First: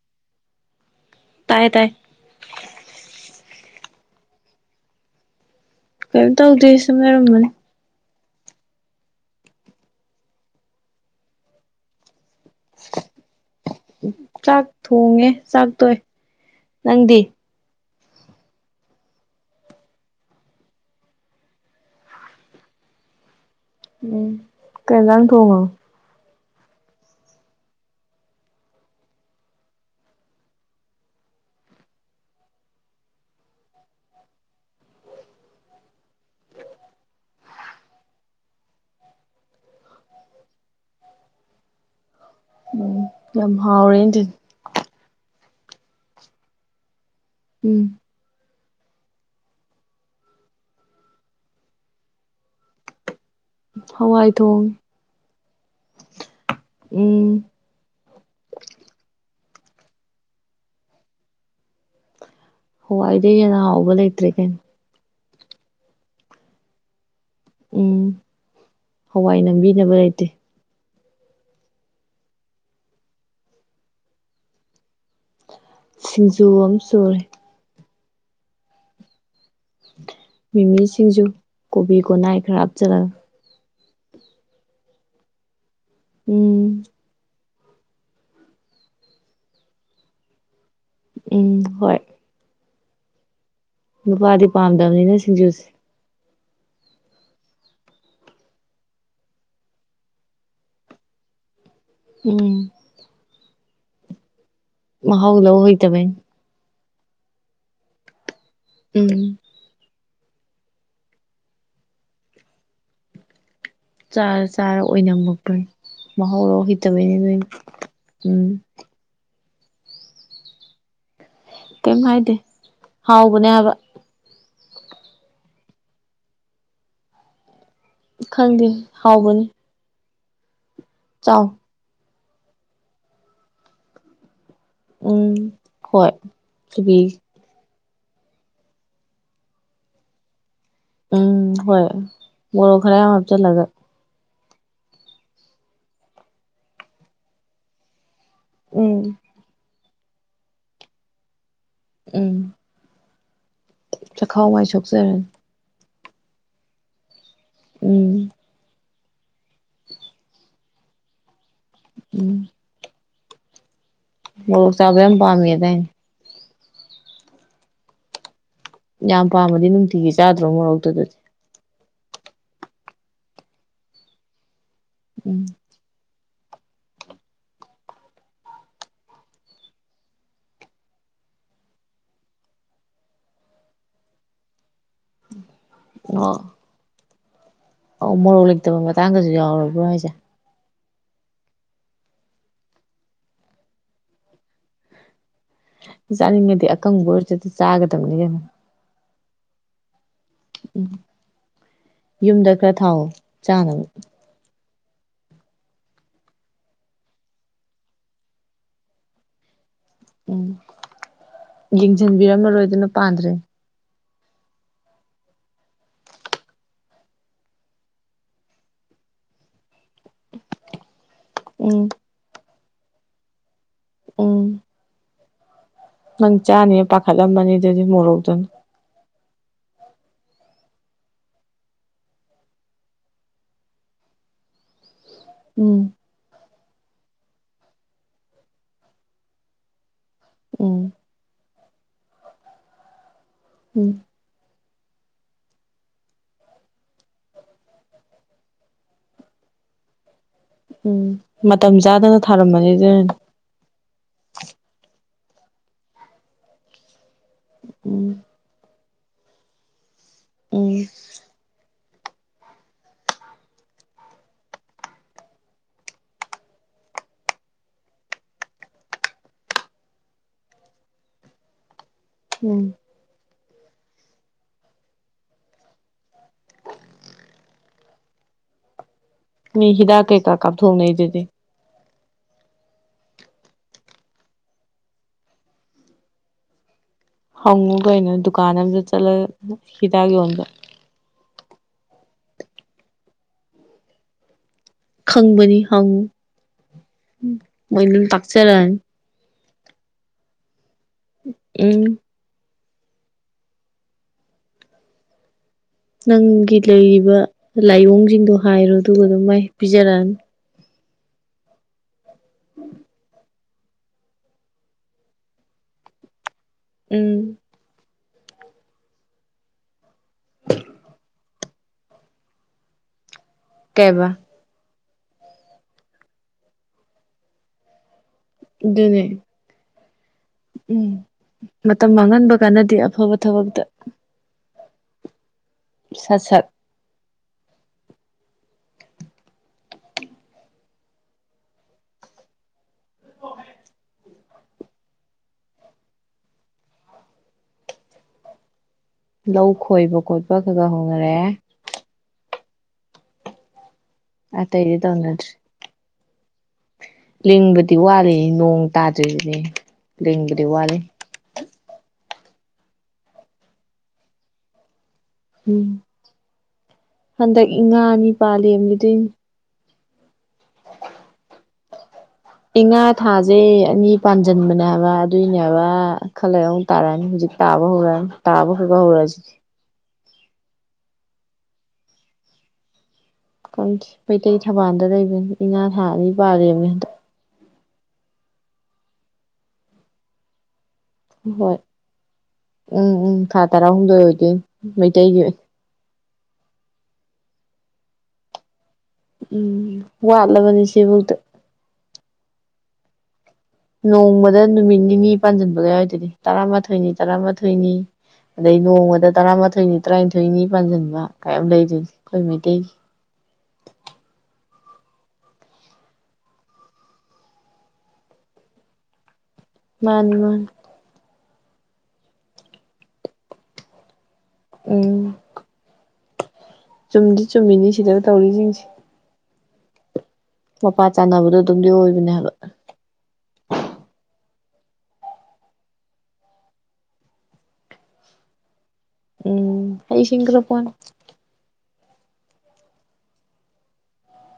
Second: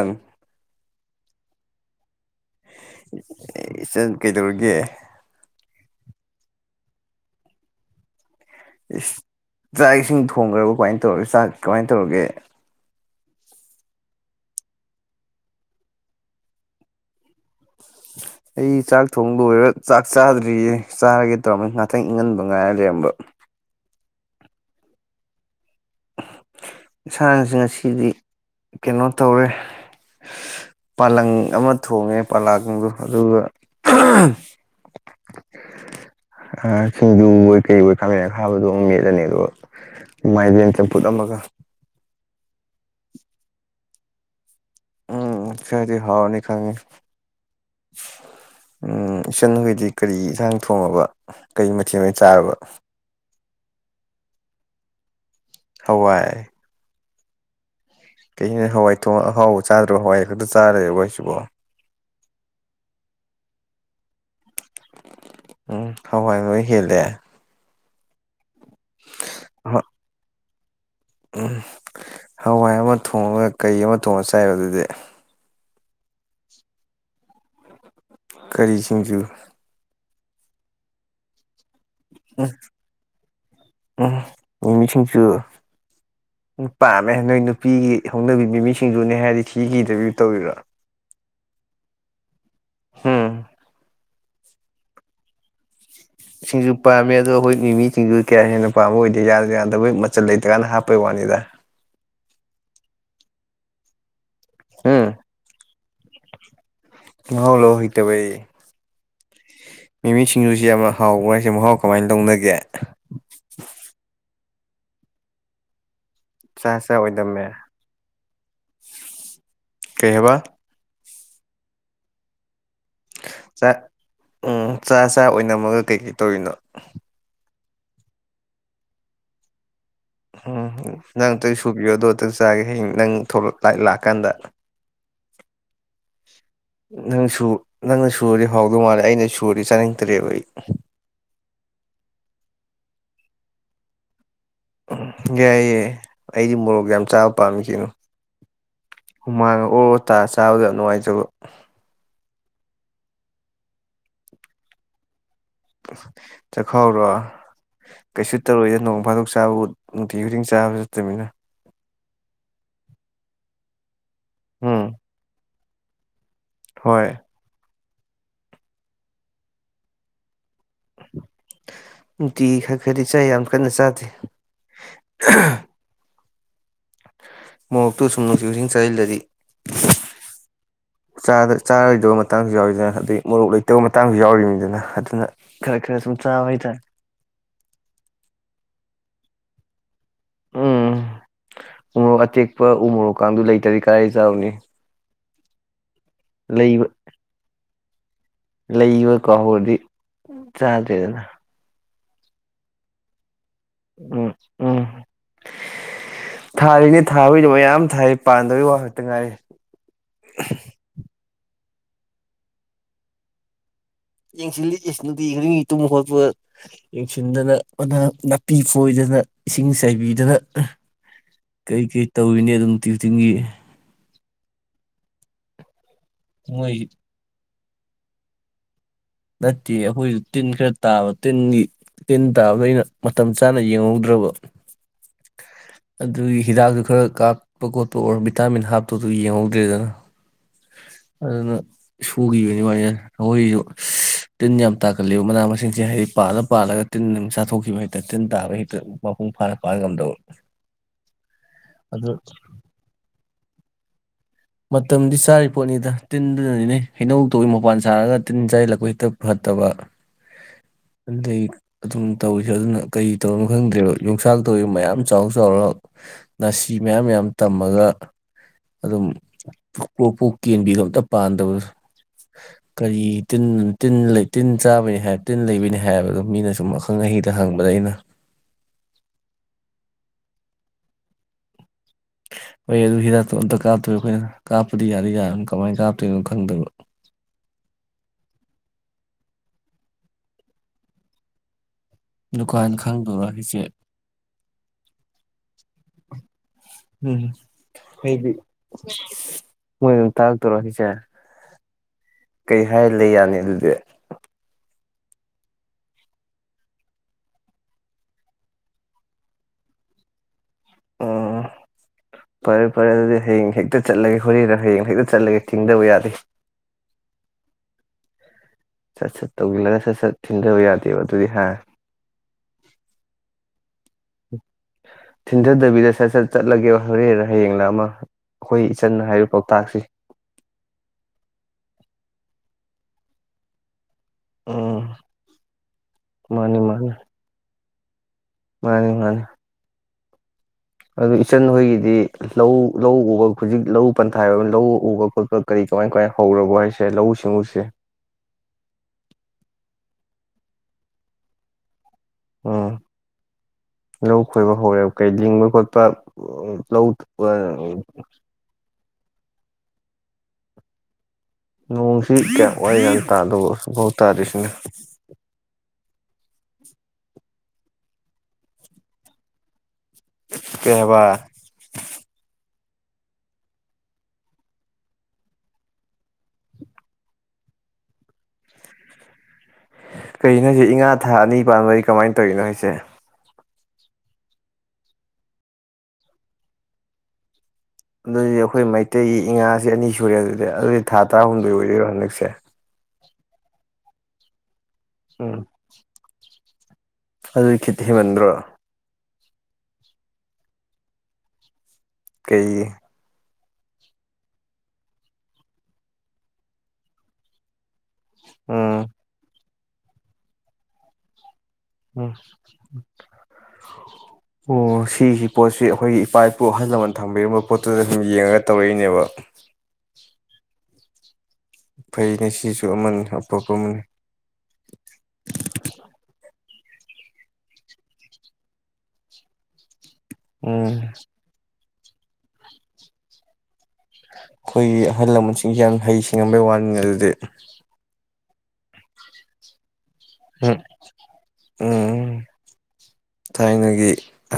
ꯑꯪ ꯇꯥꯏꯌꯦ ꯇꯥꯏ ꯏ-ꯏꯆꯟ ꯀꯩꯗꯧꯔꯤꯒꯦ ꯀꯔꯤꯝ ꯇꯧꯗꯦ ꯁꯨꯝ ꯂꯩꯔꯝꯕꯅꯦ ꯏꯁ ꯆꯥꯛ ꯏꯁꯤꯡ ꯊꯣꯡꯈ꯭ꯔꯕꯣ ꯀꯃꯥꯏ ꯇꯧꯔꯒꯦ ꯆꯥꯛ ꯀꯃꯥꯏ ꯇꯧꯔꯒꯦ [inaudible] ꯆꯥꯛ ꯊꯣꯡꯉꯦ ꯆꯥꯛ ꯇꯣꯛꯑꯦ ꯅꯪꯗꯤ ꯑꯩ ꯆꯥꯛ ꯊꯣꯡꯂꯣꯏꯔ ꯆꯥꯛ ꯆꯥꯗ꯭ꯔꯤꯌꯦ ꯆꯥꯔꯒꯦ ꯇꯧꯔꯝꯃꯦ ꯉꯥꯛꯇꯪ ꯏꯪꯍꯟꯕ ꯉꯥꯏꯔ ꯂꯩꯔꯝꯕ ꯎꯝ ꯀꯩ ꯌꯦꯟꯖꯥꯡ ꯊꯣꯡꯉꯣ ꯏꯁꯥꯁꯦ ꯉꯁꯤꯗꯤ ꯀꯩꯅꯣ ꯇꯧꯋꯦ ꯄꯥꯂꯪ ꯑꯃ ꯊꯣꯡꯉꯦ ꯄꯂꯥꯛ ꯑꯝꯒ ꯑꯗꯨꯒ ꯑꯥ ꯁꯤꯡꯖꯨ ꯑꯣꯏ ꯀꯩ ꯑꯣꯏ ꯈꯥꯃꯦꯟ ꯑꯈꯥꯕꯗꯣ ꯑꯃ ꯃꯦꯠꯂꯅꯤ ꯑꯗꯨꯒ ꯃꯥꯏꯔꯦꯟ ꯆꯝꯐꯨꯠ ꯑꯃꯒ ꯎꯝ ꯌꯥꯝ ꯍꯥꯎꯔꯦꯅꯦꯗꯨꯏ ꯎꯝ ꯈꯔꯗꯤ ꯍꯥꯎꯔꯅꯤ ꯈꯪꯉꯦ ꯎꯝ ꯎꯝ ꯏꯆꯟ ꯍꯣꯏꯗꯤ ꯀꯔꯤ ꯏꯟꯁꯥꯡ ꯊꯣꯡꯉꯕ ꯀꯔꯤ ꯃꯊꯦꯜ ꯑꯣꯏꯅ ꯆꯥꯔꯕ ꯍꯋꯥꯏ ꯊꯣꯡꯉꯦ ꯍꯋꯥꯏ ꯎꯝ ꯀꯩꯅꯣ ꯍꯋꯥꯏ ꯊꯣꯡꯉ ꯑꯍꯥꯎꯕ ꯆꯥꯗ꯭ꯔꯣ ꯍꯋꯥꯏ ꯈꯛꯇ ꯆꯥꯔ ꯂꯩꯔꯕꯣ ꯍꯥꯏꯁꯤꯕꯣ ꯍꯋꯥꯏꯗꯒꯤ ꯍꯦꯟꯅ ꯍꯥꯎꯕ ꯂꯩꯇ꯭ꯔꯦ ꯀꯩꯅꯣ ꯎꯝ ꯍꯋꯥꯏ ꯂꯣꯏ ꯍꯦꯜꯂꯦ ꯎꯝ ꯍꯋꯥꯏ ꯍ ꯅꯝꯕꯤꯅꯕ ꯂꯩꯇꯦ ꯎꯝ ꯍꯋꯥꯏ ꯑꯃ ꯊꯣꯡꯉꯒ ꯀꯩ ꯑꯃ ꯊꯣꯡꯉ ꯆꯥꯏꯕ ꯑꯗꯨꯗꯤ ꯁꯤꯡꯖꯨ ꯑꯃ ꯁꯨꯔꯦ ꯀꯔꯤ ꯁꯤꯡꯖꯨ ꯃꯤꯃꯤ ꯁꯤꯡꯖꯨ ꯀꯣꯕꯤ ꯀꯣꯅꯥꯏ ꯎꯝ ꯈꯔ ꯍꯥꯞꯆꯤꯜꯂꯒ ꯎꯝ ꯃꯤꯃꯤ ꯁꯤꯡꯖꯨ ꯎꯝ ꯅꯨꯄꯥꯃꯦ ꯅꯣꯏ ꯅꯨ ꯅꯨꯄꯤꯒꯤ ꯍꯧꯅꯕꯤ ꯃꯤꯃꯤ ꯁꯤꯡꯖꯨꯅꯦ ꯍꯥꯏꯔꯗꯤ ꯁꯤꯀꯤꯗꯕꯤ ꯇꯧꯔꯤꯔꯥ ꯎꯝ ꯍꯣꯏ ꯍꯨꯝ ꯅꯨꯄꯥꯗꯤ ꯄꯥꯝꯗꯕꯅꯤꯅ ꯁꯤꯡꯖꯨꯁꯦ ꯁꯤꯡꯖꯨ ꯄꯥꯝꯃꯦ ꯑꯗꯣ ꯍꯈꯣꯏ ꯃꯤꯃꯤ ꯁꯤꯡꯖꯨ ꯀꯌꯥ ꯍꯦꯟꯅ ꯄꯥꯝꯕ ꯑꯣꯏꯗꯦ ꯌꯥꯗ ꯌꯥꯗꯕꯣꯏ ꯃꯆꯜ ꯂꯩꯇ꯭ꯔꯀꯥꯟꯅ ꯍꯥꯞꯄꯩ ꯋꯥꯅꯤꯗ ꯎꯝ ꯎꯝ ꯃꯍꯥꯎ ꯂꯧ ꯍꯩꯇꯕꯩꯅꯦ ꯃꯍꯥꯎ ꯂꯧꯍꯩꯇꯕꯩ ꯎꯝ ꯃꯤꯃꯤ ꯁꯤꯡꯖꯨꯁꯤ ꯌꯥꯝꯅ ꯍꯥꯎꯕ꯭ꯔ ꯍꯥꯏꯁꯦ ꯃꯍꯥꯎ ꯀꯃꯥꯏꯅ ꯂꯧꯅꯒꯦ ꯆꯥꯔꯥ ꯆꯥꯔꯥ ꯑꯣꯏꯅꯝꯃꯛꯄꯅꯤ ꯆꯥ ꯆꯥ ꯃꯍꯥꯎꯂꯧꯍꯩꯇꯕꯩꯅꯤ ꯅꯣꯏꯅ ꯑꯣꯏꯗꯝꯃꯦ ꯎꯝ ꯀꯩꯑꯕ ꯀꯩꯝ ꯍꯥꯏꯗꯦ ꯍꯥꯎꯕꯅꯦ ꯍꯥꯏꯕ ꯆꯥꯛ ꯎꯝ ꯆꯥ ꯆꯥ ꯑꯣꯏꯅꯝꯃꯒ ꯀꯩꯀꯩ ꯇꯧꯔꯤꯅꯣ ꯈꯪꯗꯦ ꯍꯥꯎꯕꯅꯤ [inaudible] ꯅꯪ ꯆꯥꯎ ꯇꯩ ꯁꯨꯕꯤꯌꯣ ꯑꯗꯣ [unintelligible] ꯅꯪ ꯊꯣꯛꯂꯛ ꯂ ꯂꯥꯛꯀꯥꯟꯗ ꯎꯝ ꯍꯣꯏ ꯊꯕꯤ ꯅꯪ ꯁꯨ ꯅꯪꯅ ꯁꯨꯔꯗꯤ ꯍꯥꯎꯗꯧ ꯃꯥꯜꯂꯦ ꯑꯩꯅ ꯁꯨꯔꯗꯤ ꯆꯥꯅꯤꯡꯗ꯭ꯔꯦꯕ ꯑꯩ ꯎꯝ ꯍꯣꯏ ꯃꯣꯔꯣꯛ ꯈꯔ ꯌꯥꯝ ꯍꯥꯞꯆꯤꯜꯂꯒ ꯒꯩꯌꯦ ꯑꯩꯗꯤ ꯃꯣꯔꯣꯛ ꯌꯥꯝ ꯆꯥꯕ ꯄꯝꯃꯤ ꯀꯩꯅꯣ ꯎꯝ ꯍꯨꯃꯥꯡ ꯑꯣꯔ ꯍꯞꯇꯥ ꯆꯥꯕꯗ ꯅꯨꯡꯉꯥꯏꯖꯕ ꯎꯝ [inaudible] ꯆꯈꯥꯎ ꯃꯥꯏ ꯁꯣꯛꯆꯔꯅꯤ ꯆꯈꯥꯎꯔꯣ ꯎꯝ ꯀꯩꯁꯨꯇꯧꯔꯣꯏꯗꯅꯣꯡ ꯐꯥꯗꯣꯛ ꯆꯥꯕꯕꯨ ꯅꯨꯡꯇꯤ ꯈꯨꯗꯤꯡ ꯆꯥꯕꯁꯨ ꯅꯠꯇꯝꯅꯤꯅ ꯎꯝ ꯃꯣꯔꯣꯛ ꯎꯝ ꯆꯥꯕ ꯌꯥꯝ ꯄꯥꯝꯃꯦ [unintelligible] ꯍꯣꯏ ꯌꯥꯝ ꯄꯥꯝꯃꯗꯤ ꯅꯨꯡꯇꯤꯒꯤ ꯆꯥꯗ꯭ꯔꯣ ꯃꯣꯔꯣꯛꯇꯨ ꯑꯗꯨꯗꯤ ꯅꯨꯡꯇꯤꯒꯤ ꯈꯔ ꯈꯗꯤ ꯆꯥꯏ ꯌꯥꯝ ꯀꯟꯅꯗꯤ ꯆꯥꯗꯦ ꯎꯝ ꯃꯣꯔꯣꯛꯇꯨ ꯁꯨꯝ ꯅꯨꯡꯁꯤꯈꯨꯗꯤꯡ ꯆꯥꯁꯤꯜꯂꯗꯤ ꯆꯥꯗ ꯆꯥꯔꯣꯏꯗꯕ ꯃꯇꯥꯡꯁꯨ ꯌꯥꯎꯋꯤꯗꯅ ꯑꯗꯩ ꯃꯣꯔꯣꯛ ꯂꯩꯇꯕ ꯃꯇꯥꯡꯁꯨ ꯌꯥꯎꯔꯤꯅꯤꯗꯅ ꯑꯗꯨꯅ ꯈꯔ ꯈꯔ ꯁꯨꯝ ꯆꯥꯕ ꯍꯥꯏꯇꯥꯔꯦ ꯑꯣ ꯃꯣꯔꯣꯛ ꯂꯩꯇꯕ ꯃꯇꯥꯡꯗꯁꯨ ꯌꯥꯎꯔꯕ꯭ꯔꯣ ꯍꯥꯏꯁꯦ ꯎꯝ ꯎꯃꯣꯔꯣꯛ ꯑꯇꯦꯛꯄ ꯎꯃꯣꯔꯣꯛꯀꯗꯨ ꯂꯩꯇꯔꯥꯗꯤ ꯀꯥꯏ ꯆꯥꯔꯨꯅꯤ [inaudible] ꯆꯥꯅꯤꯡꯉꯗꯤ ꯂꯩꯕ ꯑꯀꯪꯕ ꯑꯣꯏꯔꯖꯨ ꯆꯥꯒꯗ ꯇꯝꯅꯤ [unintelligible] ꯂꯩꯕ ꯀꯥꯎꯍꯧꯔꯗꯤ ꯎꯝ ꯆꯥꯗ꯭ꯔꯦꯗꯅ ꯌꯨꯝꯗ ꯈꯔ ꯊꯥꯎꯑꯣ ꯆꯥꯅꯕ ꯎꯝ ꯎꯝ ꯊꯥꯔꯤꯅꯦ ꯊꯥꯕꯩꯗꯣ ꯃꯌꯥꯝ ꯊꯥꯔꯤ ꯄꯥꯟꯗꯕꯩ ꯋꯥ ꯈꯛꯇ ꯉꯥꯏꯔꯤ ꯎꯝ ꯌꯦꯡꯁꯤꯟꯕꯤꯔꯝꯃꯔꯣꯏꯗꯅ ꯄꯥꯟꯗ꯭ꯔꯦ ꯌꯦꯡꯁꯤꯜꯂꯤꯛꯑ ꯅꯨꯡꯇꯤ ꯈꯨꯗꯤꯡꯒꯤ ꯇꯨꯝꯕ ꯈꯣꯠꯄ ꯌꯦꯡꯁꯤꯟꯗꯅ ꯃꯅ ꯅꯥꯄꯤ ꯐꯣꯏꯗꯅ ꯏꯁꯤꯡ ꯆꯥꯏꯕꯤꯗꯅ ꯎꯝ ꯀꯩ ꯀꯩ ꯇꯧꯔꯤꯅꯤ ꯑꯗꯨꯝ ꯇꯤ ꯈꯨꯗꯤꯡꯒꯤ [unintelligible] ꯑꯪ ꯅꯪ ꯃꯣꯏꯁꯦ ꯆꯥꯅꯤꯌꯦ ꯄꯥꯈꯂꯝ ꯃꯅꯤ ꯗꯤ ꯃꯣꯔꯣꯛꯇꯨꯅ ꯅꯠꯇꯦ ꯑꯩꯈꯣꯏꯁꯨ ꯇꯤꯟ ꯈꯔ ꯇꯥꯕ ꯇꯤꯟꯒꯤ ꯇꯤꯟ ꯇꯥꯕꯗ ꯑꯩꯅ ꯃꯇꯝ ꯆꯥꯅ ꯌꯦꯡꯍꯧꯗ꯭ꯔꯕ ꯎꯝ ꯑꯗꯨꯗ ꯏ ꯍꯤꯗꯥꯛ ꯈꯔ ꯀꯥꯞꯄ ꯈꯣꯠꯄ ꯑꯣꯔ ꯚꯤꯇꯥꯃꯤꯟ ꯍꯥꯞꯄꯗꯨ ꯌꯦꯡꯍꯧꯗ꯭ꯔꯦꯗꯅ ꯎꯝ ꯑꯗꯨꯅ ꯁꯨꯒꯤꯕꯅꯤ ꯃꯥꯏꯅ ꯑꯩꯈꯣꯏꯁꯨ ꯎꯝ ꯇꯤꯟ ꯌꯥꯝ ꯇꯥꯛꯀꯠꯂꯤꯕ ꯃꯅꯥ ꯃꯁꯤꯡꯁꯦ ꯍꯥꯏꯗꯤ ꯄꯥꯜꯂ ꯄꯥꯜꯂꯒ ꯇꯤꯟ ꯆꯥꯊꯣꯛꯈꯤꯕ ꯍꯦꯛꯇ ꯇꯤꯟ ꯇꯥꯕ ꯍꯦꯛꯇ ꯃꯄꯨꯡ ꯐꯥꯅ ꯄꯥꯟ ꯉꯝꯗꯕ ꯎꯝ ꯃꯇꯝ ꯑꯗꯨ ꯆꯥꯗꯅ ꯊꯥꯔꯝꯃꯅꯤ ꯑꯗꯨꯅꯅꯤ ꯃꯇꯝꯗꯤ ꯆꯥꯔꯤ ꯄꯣꯠꯅꯤꯗ ꯇꯤꯟꯗꯨꯅꯅꯤꯅꯦ ꯍꯩꯅꯧ ꯇꯧꯏ ꯃꯄꯥꯟ ꯎꯝ ꯁꯥꯔꯒ ꯇꯤꯟ ꯆꯥꯏ ꯂꯀꯣꯏ ꯠꯇ ꯐꯠꯇꯕ ꯎꯝ ꯑꯗꯨꯗꯩ ꯑꯗꯨꯝ ꯇꯧꯋꯤꯁꯦ ꯑꯗꯨꯅ ꯀꯔꯤ ꯇꯧꯔꯤꯅꯣ ꯈꯪꯗ꯭ꯔꯦꯕ ꯌꯣꯡꯆꯥꯛ ꯇꯧꯋꯤ ꯃꯌꯥꯝ ꯆꯥꯎ ꯆꯥꯎꯔ ꯅꯥꯁꯤ ꯃꯌꯥꯝ ꯃꯌꯥꯝ ꯇꯝꯃꯒ ꯑꯗꯨꯝ ꯄꯣꯛꯄꯣꯛ ꯀꯦꯟꯕꯤꯕ ꯑꯝꯇ ꯄꯥꯟꯗꯕꯁꯨ ꯎꯝ ꯀꯔꯤ ꯇꯤꯟ ꯇꯤꯟ ꯇꯤꯟ ꯆꯥꯕꯅꯤ ꯍꯥꯏ ꯇꯤꯟ ꯂꯩꯕꯅꯤ ꯍꯥꯏꯕꯗꯣ ꯃꯤꯅ ꯁꯨꯝ ꯑꯈꯪ ꯑꯍꯩꯗ ꯍꯪꯕꯗ ꯑꯩꯅ ꯃꯤ ꯍꯤꯗꯥꯥꯛ ꯀꯦ ꯀꯥ ꯀꯥꯞ ꯊꯣꯛꯅꯩꯗꯨꯗꯤ ꯍꯣꯏ ꯑꯗꯨ ꯍꯤꯗꯥꯛꯇꯣ ꯑꯝꯇ ꯀꯥꯞꯇꯣꯏ ꯑꯩꯈꯣꯏꯅ ꯀꯥꯞꯄꯗꯤ ꯌꯥꯗꯤ ꯌꯥꯔꯕꯅꯦ ꯀꯃꯥꯏꯅ ꯀꯥꯞꯇꯣꯏꯅꯣ ꯈꯪꯗꯕ ꯍꯪꯉꯨ ꯀꯩꯅꯣ ꯗꯨꯀꯥꯟ ꯑꯗ ꯆꯠꯂꯒ ꯍꯤꯗꯥꯛ ꯌꯣꯟꯕ ꯗꯨꯀꯥꯟ ꯈꯪꯗꯣꯔꯣ ꯍꯤꯏꯁꯦ ꯈꯪꯕꯅꯤ ꯍꯪꯉꯨ ꯎꯝ ꯃꯣꯏ ꯑꯗꯨꯝ ꯑꯩꯗꯤ ꯇꯥꯛꯆꯔꯛꯑꯅꯤ ꯃꯣꯏ ꯑꯗꯨꯝ ꯇꯥꯛꯂꯛꯇꯣꯏꯔꯣ ꯍꯥꯏꯁꯦ ꯎꯝ ꯀꯩ ꯍꯥꯏ ꯂꯩ ꯌꯥꯅꯤ ꯑꯗꯨꯗꯤ ꯅꯪꯒꯤ ꯂꯩꯔꯤꯕ ꯂꯥꯏꯑꯣꯡꯁꯤꯡꯗꯣ ꯍꯥꯏꯔꯣ ꯑꯗꯨꯒ ꯑꯗꯨꯝ ꯃꯥꯏ ꯄꯤꯖꯔꯛꯑꯅꯤ ꯎꯝ ꯐꯔꯦ ꯐꯔꯦ ꯑꯗꯨꯗꯤ ꯍꯌꯦꯡ ꯍꯦꯛꯇ ꯆꯠꯂꯒꯦ ꯍꯣꯔꯦꯟꯅ ꯍꯌꯦꯡ ꯍꯦꯛꯇ ꯆꯠꯂꯒꯦ ꯊꯦꯡꯗꯕ ꯌꯥꯗꯦ ꯎꯝ ꯁꯠ ꯁꯠ ꯇꯧꯖꯤꯜꯂꯒ ꯁꯠ ꯁꯠ ꯊꯤꯟꯊꯕ ꯌꯥꯗꯦꯕ ꯑꯗꯨꯗꯤ ꯍꯥ ꯀꯩꯕ ꯊꯤꯟꯊꯗꯕꯤꯗ ꯁꯠ ꯁꯠ ꯆꯠꯂꯒꯦꯕ ꯍꯣꯔꯦꯟꯂ ꯍꯌꯦꯡꯂ ꯑꯃ ꯑꯩꯈꯣꯏ ꯑꯗꯨꯅꯦ ꯏꯆꯟꯅ ꯍꯥꯏꯔꯤꯕ ꯄꯥꯎꯇꯥꯛꯁꯤ ꯎꯝ ꯃꯇꯝ ꯃꯥꯡꯍꯟꯕ ꯀꯥꯟꯅꯗꯦ ꯑꯐꯕ ꯊꯕꯛꯇ ꯎꯝ ꯁꯠ ꯁꯠ ꯃꯥꯅꯦ ꯃꯥꯅꯦ ꯃꯥꯅꯤ ꯃꯥꯅꯤ ꯑꯗꯨ ꯏꯆꯟ ꯍꯣꯏꯒꯤꯗꯤ ꯂꯧ ꯂꯧ ꯎꯕ ꯍꯧꯖꯤꯛ ꯂꯧ ꯄꯟꯊꯥ ꯌꯧꯕ ꯂꯧ ꯎꯕ ꯈꯣꯠꯄ ꯀꯔꯤ ꯀꯃꯥꯏ ꯀꯃꯥꯏꯅ ꯍꯧꯔꯕꯣ ꯍꯥꯏꯁꯦ ꯂꯧꯎ ꯁꯤꯡꯎꯁꯦ ꯂꯧ ꯈꯣꯏꯕ ꯈꯣꯠꯄ ꯈꯒ ꯍꯧꯅꯔꯛꯑꯦ ꯎꯝ ꯂꯧ ꯈꯣꯏꯕ ꯑꯇꯩꯗꯤ ꯍꯧꯔꯦꯕ ꯀꯩ ꯇꯧꯅꯗ꯭ꯔꯤ ꯂꯤꯡꯕ ꯈꯣꯠꯄ ꯑꯣ ꯂꯤꯡꯕꯗꯤ ꯋꯥꯠꯂꯤ ꯅꯣꯡ ꯇꯥꯗ꯭ꯔꯤꯖꯤꯅꯦ ꯂꯤꯡꯕꯗꯤ ꯋꯥꯠꯂꯤ ꯅꯣꯡꯁꯤ ꯀꯌꯥꯝ ꯋꯥꯏꯂꯤ ꯌꯥꯠꯅꯣ ꯍꯧꯖꯤꯛ ꯐꯥꯎ ꯇꯥꯗ꯭ꯔꯤꯁꯤꯅ ꯎꯝ ꯍꯟꯗꯛ ꯏꯉꯥ ꯑꯅꯤ ꯄꯥꯂꯦꯅꯤ ꯑꯗꯨꯏꯅꯤ ꯀꯩꯍꯥꯏꯕ ꯏꯉꯥ ꯊꯥꯖꯦ ꯑꯅꯤ ꯄꯥꯟꯁꯤꯟꯕꯅꯦ ꯍꯥꯏꯕ ꯑꯗꯨꯏꯅꯦꯕ ꯈꯔ ꯂꯩꯔ ꯑꯃꯨꯛ ꯇꯥꯔꯛꯑꯅꯤ ꯍꯧꯖꯤꯛ ꯇꯥꯕ ꯍꯧꯔꯛꯑꯅꯤ ꯇꯥꯕ ꯍꯧꯕ ꯍꯧꯔꯛꯑꯁꯤꯗꯤ ꯀꯩꯅꯣ ꯍꯥꯏꯁꯦ ꯏꯉꯥ ꯊꯥ ꯑꯅꯤ ꯄꯥꯟꯕꯥꯏꯁꯦ ꯀꯃꯥꯏꯅ ꯇꯧꯔꯤꯅꯣ ꯍꯥꯏꯁꯦ ꯈꯪꯗꯦ ꯃꯩꯇꯩ ꯊꯕꯥꯜꯗ ꯂꯩꯕꯅꯦ ꯏꯉꯥ ꯊꯥ ꯑꯅꯤ ꯄꯥꯜꯂꯦꯝꯅꯦ ꯍꯟꯗꯛ ꯑꯗꯨꯗꯤ ꯑꯩꯈꯣꯏ ꯃꯩꯇꯩꯒꯤ ꯏꯉꯥꯁꯦ ꯑꯅꯤ ꯁꯨꯔꯦ ꯑꯗꯨꯗꯤ ꯑꯗꯨ ꯊꯥ ꯇꯔꯥꯍꯨꯝꯗꯣꯏ ꯍꯣꯏ ꯑꯣꯏꯗꯣꯏꯔꯣ ꯍꯟꯗꯛꯁꯦ ꯎꯝ ꯎꯝ ꯊꯥ ꯇꯔꯥꯍꯨꯝꯗꯣꯏ ꯑꯣꯏꯗꯣꯏꯅꯤ ꯃꯩꯇꯩꯒꯤ ꯎꯝ ꯑꯣꯏꯅ ꯑꯗꯨꯗꯤ ꯈꯤꯠ ꯍꯦꯟꯃꯟꯗ꯭ꯔꯣ ꯎꯝ ꯋꯥꯠꯂꯕꯅꯤ ꯁꯤꯕꯧꯗ ꯀꯩ ꯅꯣꯡꯃꯗ ꯅꯨꯃꯤꯠ ꯅꯤꯅꯤ ꯄꯥꯟꯁꯤꯟꯕꯒ ꯌꯥꯎꯋꯗꯨꯗꯤ ꯇꯔꯥꯃꯥꯊꯣꯏꯅꯤ ꯇꯔꯥꯃꯥꯊꯣꯏꯅꯤ ꯑꯗꯩ ꯎꯝ ꯅꯣꯡꯃꯗ ꯇꯔꯥꯃꯊꯣꯏ ꯊꯣꯏꯅꯤ ꯇ꯭ꯔꯥꯏꯕ ꯂꯩꯅꯤ ꯄꯥꯟꯖꯟꯕ ꯀꯌꯥꯝ ꯂꯩꯗꯨꯗꯤ ꯎꯝ ꯑꯩꯈꯣꯏ ꯃꯩꯇꯩꯒꯤ ꯑꯣ ꯁꯤꯁꯤ ꯄꯣꯠꯁꯤ ꯑꯩꯈꯣꯏꯒꯤ ꯏꯄꯥ ꯏꯄꯨ ꯑꯍꯜ ꯂꯃꯟ ꯊꯝꯕꯤꯔꯝꯕ ꯄꯣꯠꯇꯨꯗ ꯁꯨꯝ ꯌꯦꯡꯉꯒ ꯇꯧꯔꯛꯏꯅꯦꯕ ꯃꯅꯤ ꯃꯅꯤ ꯐꯩꯩꯅ ꯁꯤꯁꯨ ꯑꯃꯅꯤ ꯑꯐꯄ ꯑꯃꯅꯤ ꯎꯝ ꯆꯨꯝꯗꯤ ꯆꯨꯝꯃꯤꯅꯤ ꯁꯤꯗ ꯇꯧꯔꯤꯁꯤꯡꯁꯦ ꯎꯝ ꯃꯄꯥ ꯆꯅꯥꯕꯗꯨ ꯝꯗꯤ ꯑꯣꯏꯕꯅꯦ ꯍꯥꯏꯕ ꯑꯩꯈꯣꯏꯒꯤ ꯑꯍꯜ ꯂꯃꯟꯁꯤꯡꯁꯤ ꯌꯥꯝ ꯍꯩ ꯁꯤꯡꯉꯝꯕꯩ ꯋꯥꯅꯤꯅꯦ ꯑꯗꯨꯗꯤ ꯎꯝ ꯍꯩꯁꯤꯡꯒ꯭ꯔ ꯎꯝ ꯄꯣꯠꯅꯤ ꯎꯝ ꯊꯥꯏꯅꯒꯤ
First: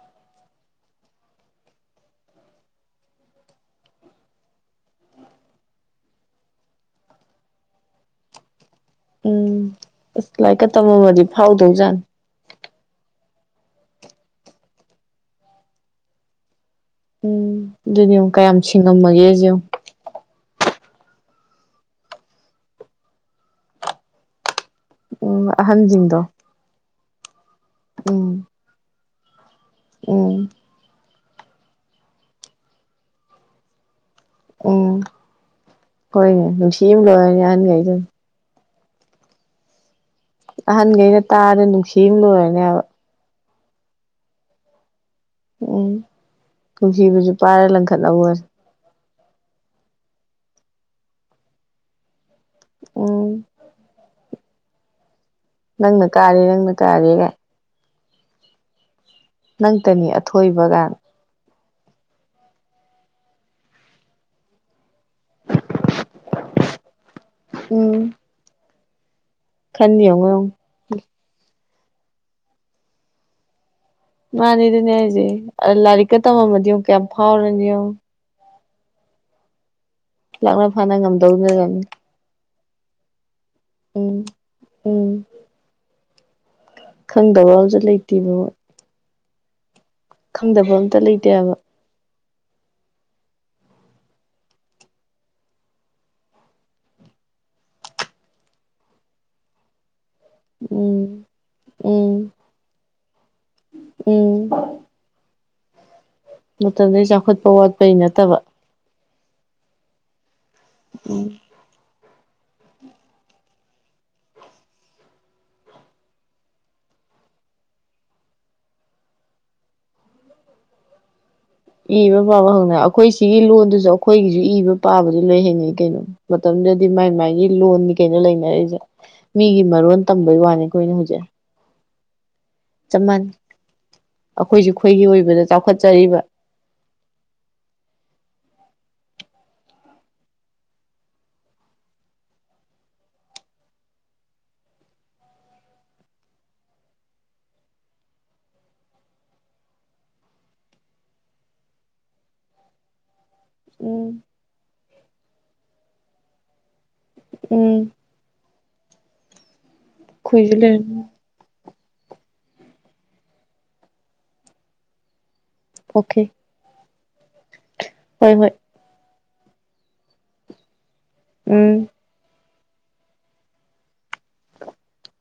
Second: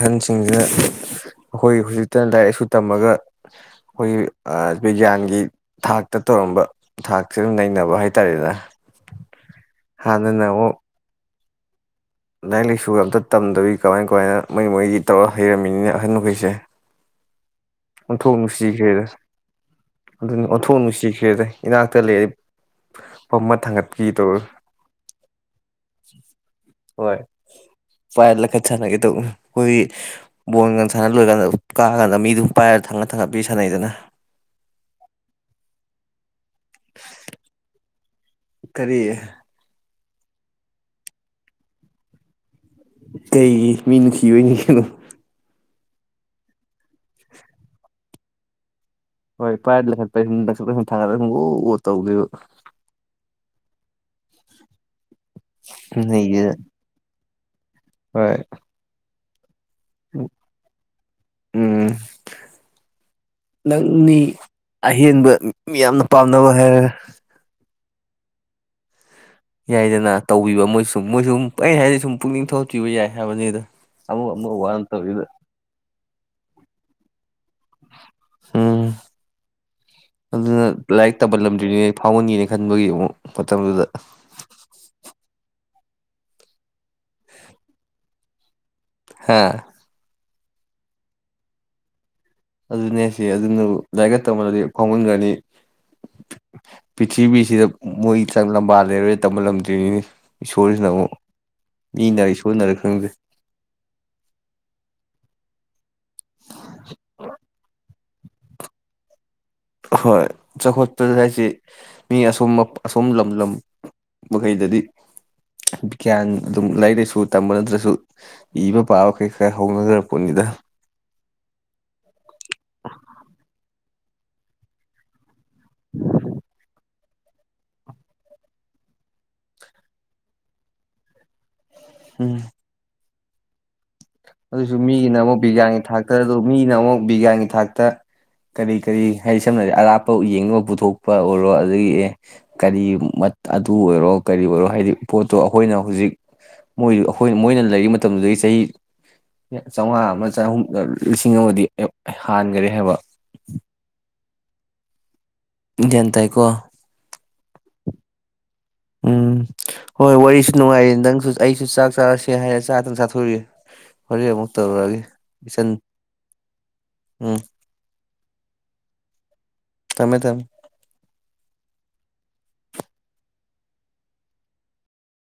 ꯑꯍꯟꯁꯤꯡꯁꯤꯅ ꯑꯩꯈꯣꯏ ꯍꯧꯖꯤꯛꯇ ꯂꯥꯏꯔꯤꯛ ꯂꯥꯏꯁꯨ ꯇꯝꯃꯒ ꯑꯩꯈꯣꯏꯒꯤ ꯕꯤꯒ꯭ꯌꯥꯟꯒꯤ ꯊꯥꯛꯇ ꯇꯧꯔꯝꯕ ꯊꯥꯛꯁꯤ ꯑꯗꯨꯝ ꯅꯩꯅꯕ ꯍꯥꯏ ꯇꯥꯔꯦꯗꯅ ꯎꯝ ꯏꯁ ꯂꯥꯏꯀ ꯇꯝ ꯃꯝꯃꯗꯤ ꯐꯎꯗꯩꯖꯠꯅꯤ ꯂꯥꯏꯔꯤꯛ ꯂꯥꯏꯁꯨ ꯑꯝꯇ ꯇꯝꯗꯕꯤ ꯀꯃꯥꯏ ꯀꯃꯥꯏꯅ ꯃꯣꯏ ꯃꯣꯏꯗꯤ ꯇꯧꯔꯒ ꯍꯩꯔꯝꯃꯤꯅꯤꯅꯦ ꯑꯍꯟ ꯍꯣꯏꯁꯦ ꯎꯝ ꯑꯗꯨꯗꯤ ꯀꯌꯥꯝ ꯁꯤꯡꯉꯝꯃꯒꯦꯖꯦ ꯊꯣꯡ ꯅꯨꯡꯁꯤꯈ꯭ꯔꯦꯗ ꯏꯅꯥꯛꯇ ꯂꯩꯔꯗꯤ ꯐꯃ ꯊꯥꯡꯒꯠꯄꯤꯒꯦ ꯇꯧꯔ ꯎꯝ ꯑꯍꯟꯁꯤꯡꯗꯣ ꯍꯣꯏ ꯄꯥꯏ ꯎꯝ ꯂꯡꯈꯠ ꯁꯅꯒꯦ ꯇꯧꯅꯤ ꯑꯩꯈꯣꯏ ꯎꯝ ꯕꯣꯟꯒ ꯁꯅ ꯂꯣꯏꯀꯥꯟꯗ ꯀꯀꯥꯟꯗ ꯃꯤꯗꯨ ꯄꯥꯏꯔ ꯊꯪꯉꯒ ꯊꯪꯒꯄꯤ ꯁꯥꯟꯅꯩꯗꯅ ꯎꯝ ꯍꯣꯏꯅꯦ ꯅꯨꯡꯁꯤꯝ ꯂꯣꯏꯔꯅꯤ ꯑꯍꯟꯒꯩ ꯗꯨꯅ ꯀꯔꯤ ꯑꯍꯟꯈꯩꯅ ꯇꯥꯔ ꯅꯨꯡꯁꯤꯅ ꯂꯣꯏꯔꯅꯦꯕ ꯀꯩꯒꯤ ꯅꯨꯡꯁꯤꯕꯩꯅꯤ ꯀꯩꯅꯣ ꯎꯝ ꯅꯨꯡꯁꯤꯕꯁꯨ ꯄꯥꯏꯔ ꯂꯪꯈꯠꯅꯕꯑꯣꯏꯔꯦ ꯍꯣꯏ ꯄꯥꯏ ꯂꯩ ꯄꯥꯏꯅꯤꯡꯕ [unintelligible] ꯒꯨ ꯒꯨ ꯇꯧꯗꯣꯏꯕ ꯎꯝ ꯅꯪꯅ ꯀꯥꯗꯩ ꯅꯩꯒꯦꯅ ꯅꯪꯅ ꯀꯔꯥꯏꯗꯒꯤ ꯍꯣꯏ ꯅꯪꯇꯅꯤ ꯑꯊꯣꯏꯕꯒꯥꯏꯅ ꯎꯝ [inaudible] ꯅꯪꯅꯤ ꯑꯍꯦꯟꯕ ꯃꯤꯌꯥꯝꯅ ꯄꯥꯝꯅꯕ ꯍꯥꯏꯔꯒ ꯎꯝ ꯈꯟꯅꯤ ꯌꯥꯏꯗꯅ ꯌꯦꯡꯉꯣ ꯌꯦꯡꯉꯣ ꯇꯧꯕꯤꯕ ꯃꯣꯏꯁꯨ ꯃꯣꯏꯗꯨꯝ ꯄꯨꯍꯥꯏ ꯍꯥꯏꯗꯤ ꯁꯨꯝ ꯄꯨꯛꯅꯤꯡ ꯊꯧꯒꯠꯈꯤꯕ ꯌꯥꯏ ꯍꯥꯏꯕꯅꯤꯗ ꯑꯃꯨꯛ ꯑꯃꯨꯛ ꯃꯥꯅꯦ ꯋꯥꯅ ꯑꯗꯨꯅꯦ ꯇꯧꯔꯤꯗ ꯍꯥꯏꯁꯦ ꯑ ꯂꯔꯤꯛꯀ ꯇꯝꯃꯝꯃꯗꯤ ꯀꯌꯥꯝ ꯐꯎꯥꯔꯅꯤ ꯌꯦꯡꯉꯣ ꯎꯝ ꯑꯗꯨꯅ ꯂꯥꯛꯅ ꯐꯥꯅ ꯂꯥꯏꯔꯤꯛ ꯉꯝꯗꯧꯅꯔꯅꯤ ꯇꯝꯍꯜꯂꯝꯗ꯭ꯔꯤꯅꯤꯅꯦ ꯐꯥꯎꯍꯟꯒꯦ ꯈꯟꯕꯒꯤ ꯑꯃꯨꯛ ꯄꯠꯇꯗꯨꯗ [unintelligible] ꯎꯝ ꯎꯝ ꯈꯪꯗꯕ ꯑꯝꯁꯨ ꯂꯩꯇꯦꯕꯣ ꯍꯥ ꯈꯪꯗꯕ ꯑꯝꯇ ꯂꯩꯇꯦ ꯍꯥꯏꯕ ꯑꯗꯨꯅꯦ ꯁꯤ ꯑꯗꯨꯅꯕꯨ ꯂꯥꯏꯔꯤꯛꯀ ꯇꯝꯃꯝꯒ꯭ꯔꯗꯤ ꯐꯥꯎꯃꯟꯒꯅꯤ ꯄ꯭ꯔꯤꯊꯤꯕꯤꯁꯤꯗ ꯃꯣꯏ ꯆꯪ ꯂꯝꯕꯥ ꯂꯩꯔꯣꯏ ꯇꯝꯍꯜꯂꯝꯗ꯭ꯔꯤꯅꯤꯅꯦ ꯏꯁꯣꯔꯁꯤꯅꯥ ꯑꯃꯨꯛ ꯎꯝ ꯎꯝ ꯃꯤꯅꯥꯔ ꯏꯁꯣꯔꯅꯥꯔ ꯈꯪꯗꯦ ꯃꯇꯝꯗꯨꯏ ꯆꯥꯎꯈꯠꯄ ꯋꯥꯠꯄꯩ ꯅꯠꯇꯕ ꯍꯣꯏ ꯆꯥꯎꯈꯠꯄꯗ ꯎꯝ ꯍꯥꯏꯁꯦ ꯃꯤ ꯑꯁꯣ ꯑꯁꯣꯝ ꯂꯝ ꯂꯝ ꯃꯈꯩꯗꯗꯤ ꯕꯤꯒ꯭ꯌꯥꯟ ꯑꯗꯨꯝ ꯂꯥꯏꯔꯤꯛ ꯂꯥꯏꯁꯨ ꯇꯝꯕ ꯅꯠꯇ꯭ꯔꯁꯨ ꯏꯕ ꯄꯥꯕ ꯃꯈꯩ ꯈꯔ ꯍꯧꯅꯈ꯭ꯔꯛꯄꯣꯠꯅꯤꯗ ꯏꯕ ꯄꯥꯕ ꯍꯧꯅ ꯑꯩꯈꯣꯏ ꯁꯤꯒꯤ ꯂꯣꯟꯗꯨꯁꯨ ꯑꯩꯈꯣꯏꯒꯤꯁꯨ ꯏꯕ ꯄꯥꯕꯗꯤ ꯂꯣꯏ ꯍꯅꯩ ꯀꯩꯅꯣ ꯃꯇꯝꯗꯨꯗꯗꯤ ꯃꯥꯏ ꯃꯥꯏꯒꯤ ꯂꯣꯟꯅꯤ ꯀꯩꯅꯣ ꯂꯩꯅꯔꯛꯏꯁꯦ ꯃꯤꯒꯤ ꯃꯔꯣꯟ ꯇꯝꯕꯩ ꯋꯥꯅꯤ ꯑꯩꯈꯣꯏꯅ ꯍꯧꯖꯤꯛ ꯎꯝ ꯆꯞꯃꯥꯟ ꯑꯗꯨꯁꯨ ꯃꯤꯒꯤꯅ ꯑꯃꯨꯛ ꯕꯤꯒ꯭ꯌꯥꯟꯒꯤ ꯊꯥꯛꯇ ꯑꯗꯨ ꯃꯤꯅ ꯑꯃꯨꯛ ꯕꯤꯒꯤ꯭ꯌꯥꯟꯒꯤ ꯊꯥꯛꯇ ꯀꯔꯤ ꯀꯔꯤ ꯍꯥꯏꯗꯤ ꯁꯝꯅ ꯍꯥꯏꯔꯕꯗ ꯑꯔꯥꯞꯄ ꯌꯦꯡꯅꯕ ꯄꯨꯊꯣꯛꯄ ꯑꯣꯏꯔꯣ ꯑꯗꯒꯤ ꯑꯦ ꯀꯔꯤ ꯑꯗꯨꯕꯨ ꯑꯣꯏꯔꯣ ꯀꯔꯤ ꯑꯣꯏꯔꯣ ꯍꯥꯏꯗꯤ ꯄꯣꯠꯇꯣ ꯑꯩꯈꯣꯏꯅ ꯍꯧꯖꯤꯛ ꯃꯣꯏ ꯑꯩꯈꯣꯏ ꯃꯣꯏꯅ ꯂꯩꯔꯤ ꯃꯇꯝꯗꯨꯗꯒꯤ ꯆꯍꯤ ꯆꯥꯝꯃꯉꯥ ꯑꯃ ꯆꯍꯨꯝ ꯂꯤꯁꯤꯡ ꯑꯃꯗꯤ ꯍꯥꯟꯒꯔꯦ ꯍꯥꯏꯕ ꯎꯝ ꯒ꯭ꯌꯥꯟ ꯇꯥꯏꯀꯣ ꯎꯝ ꯎꯝ ꯍꯣꯏ ꯋꯥꯔꯤꯁꯨ ꯑꯩꯈꯣꯏꯁꯨ ꯅꯨꯡꯉꯥꯏꯔꯦ ꯂꯩꯔꯝꯃꯤ ꯅꯪꯁꯨ ꯑꯩꯁꯨ ꯆꯥꯛ ꯆꯥꯔꯁꯦ ꯍꯥꯏꯔꯦ ꯆꯥꯗꯪ ꯆꯥꯊꯣꯛꯏ ꯍꯣꯔꯦꯟ ꯑꯃꯨꯛ ꯇꯧꯔꯛꯑꯒꯦ ꯏꯆꯟ ꯑꯣꯀꯦ ꯎꯝ ꯍꯣꯏ ꯍꯣꯏ ꯊꯃꯦ ꯊꯃꯦ ꯎꯝ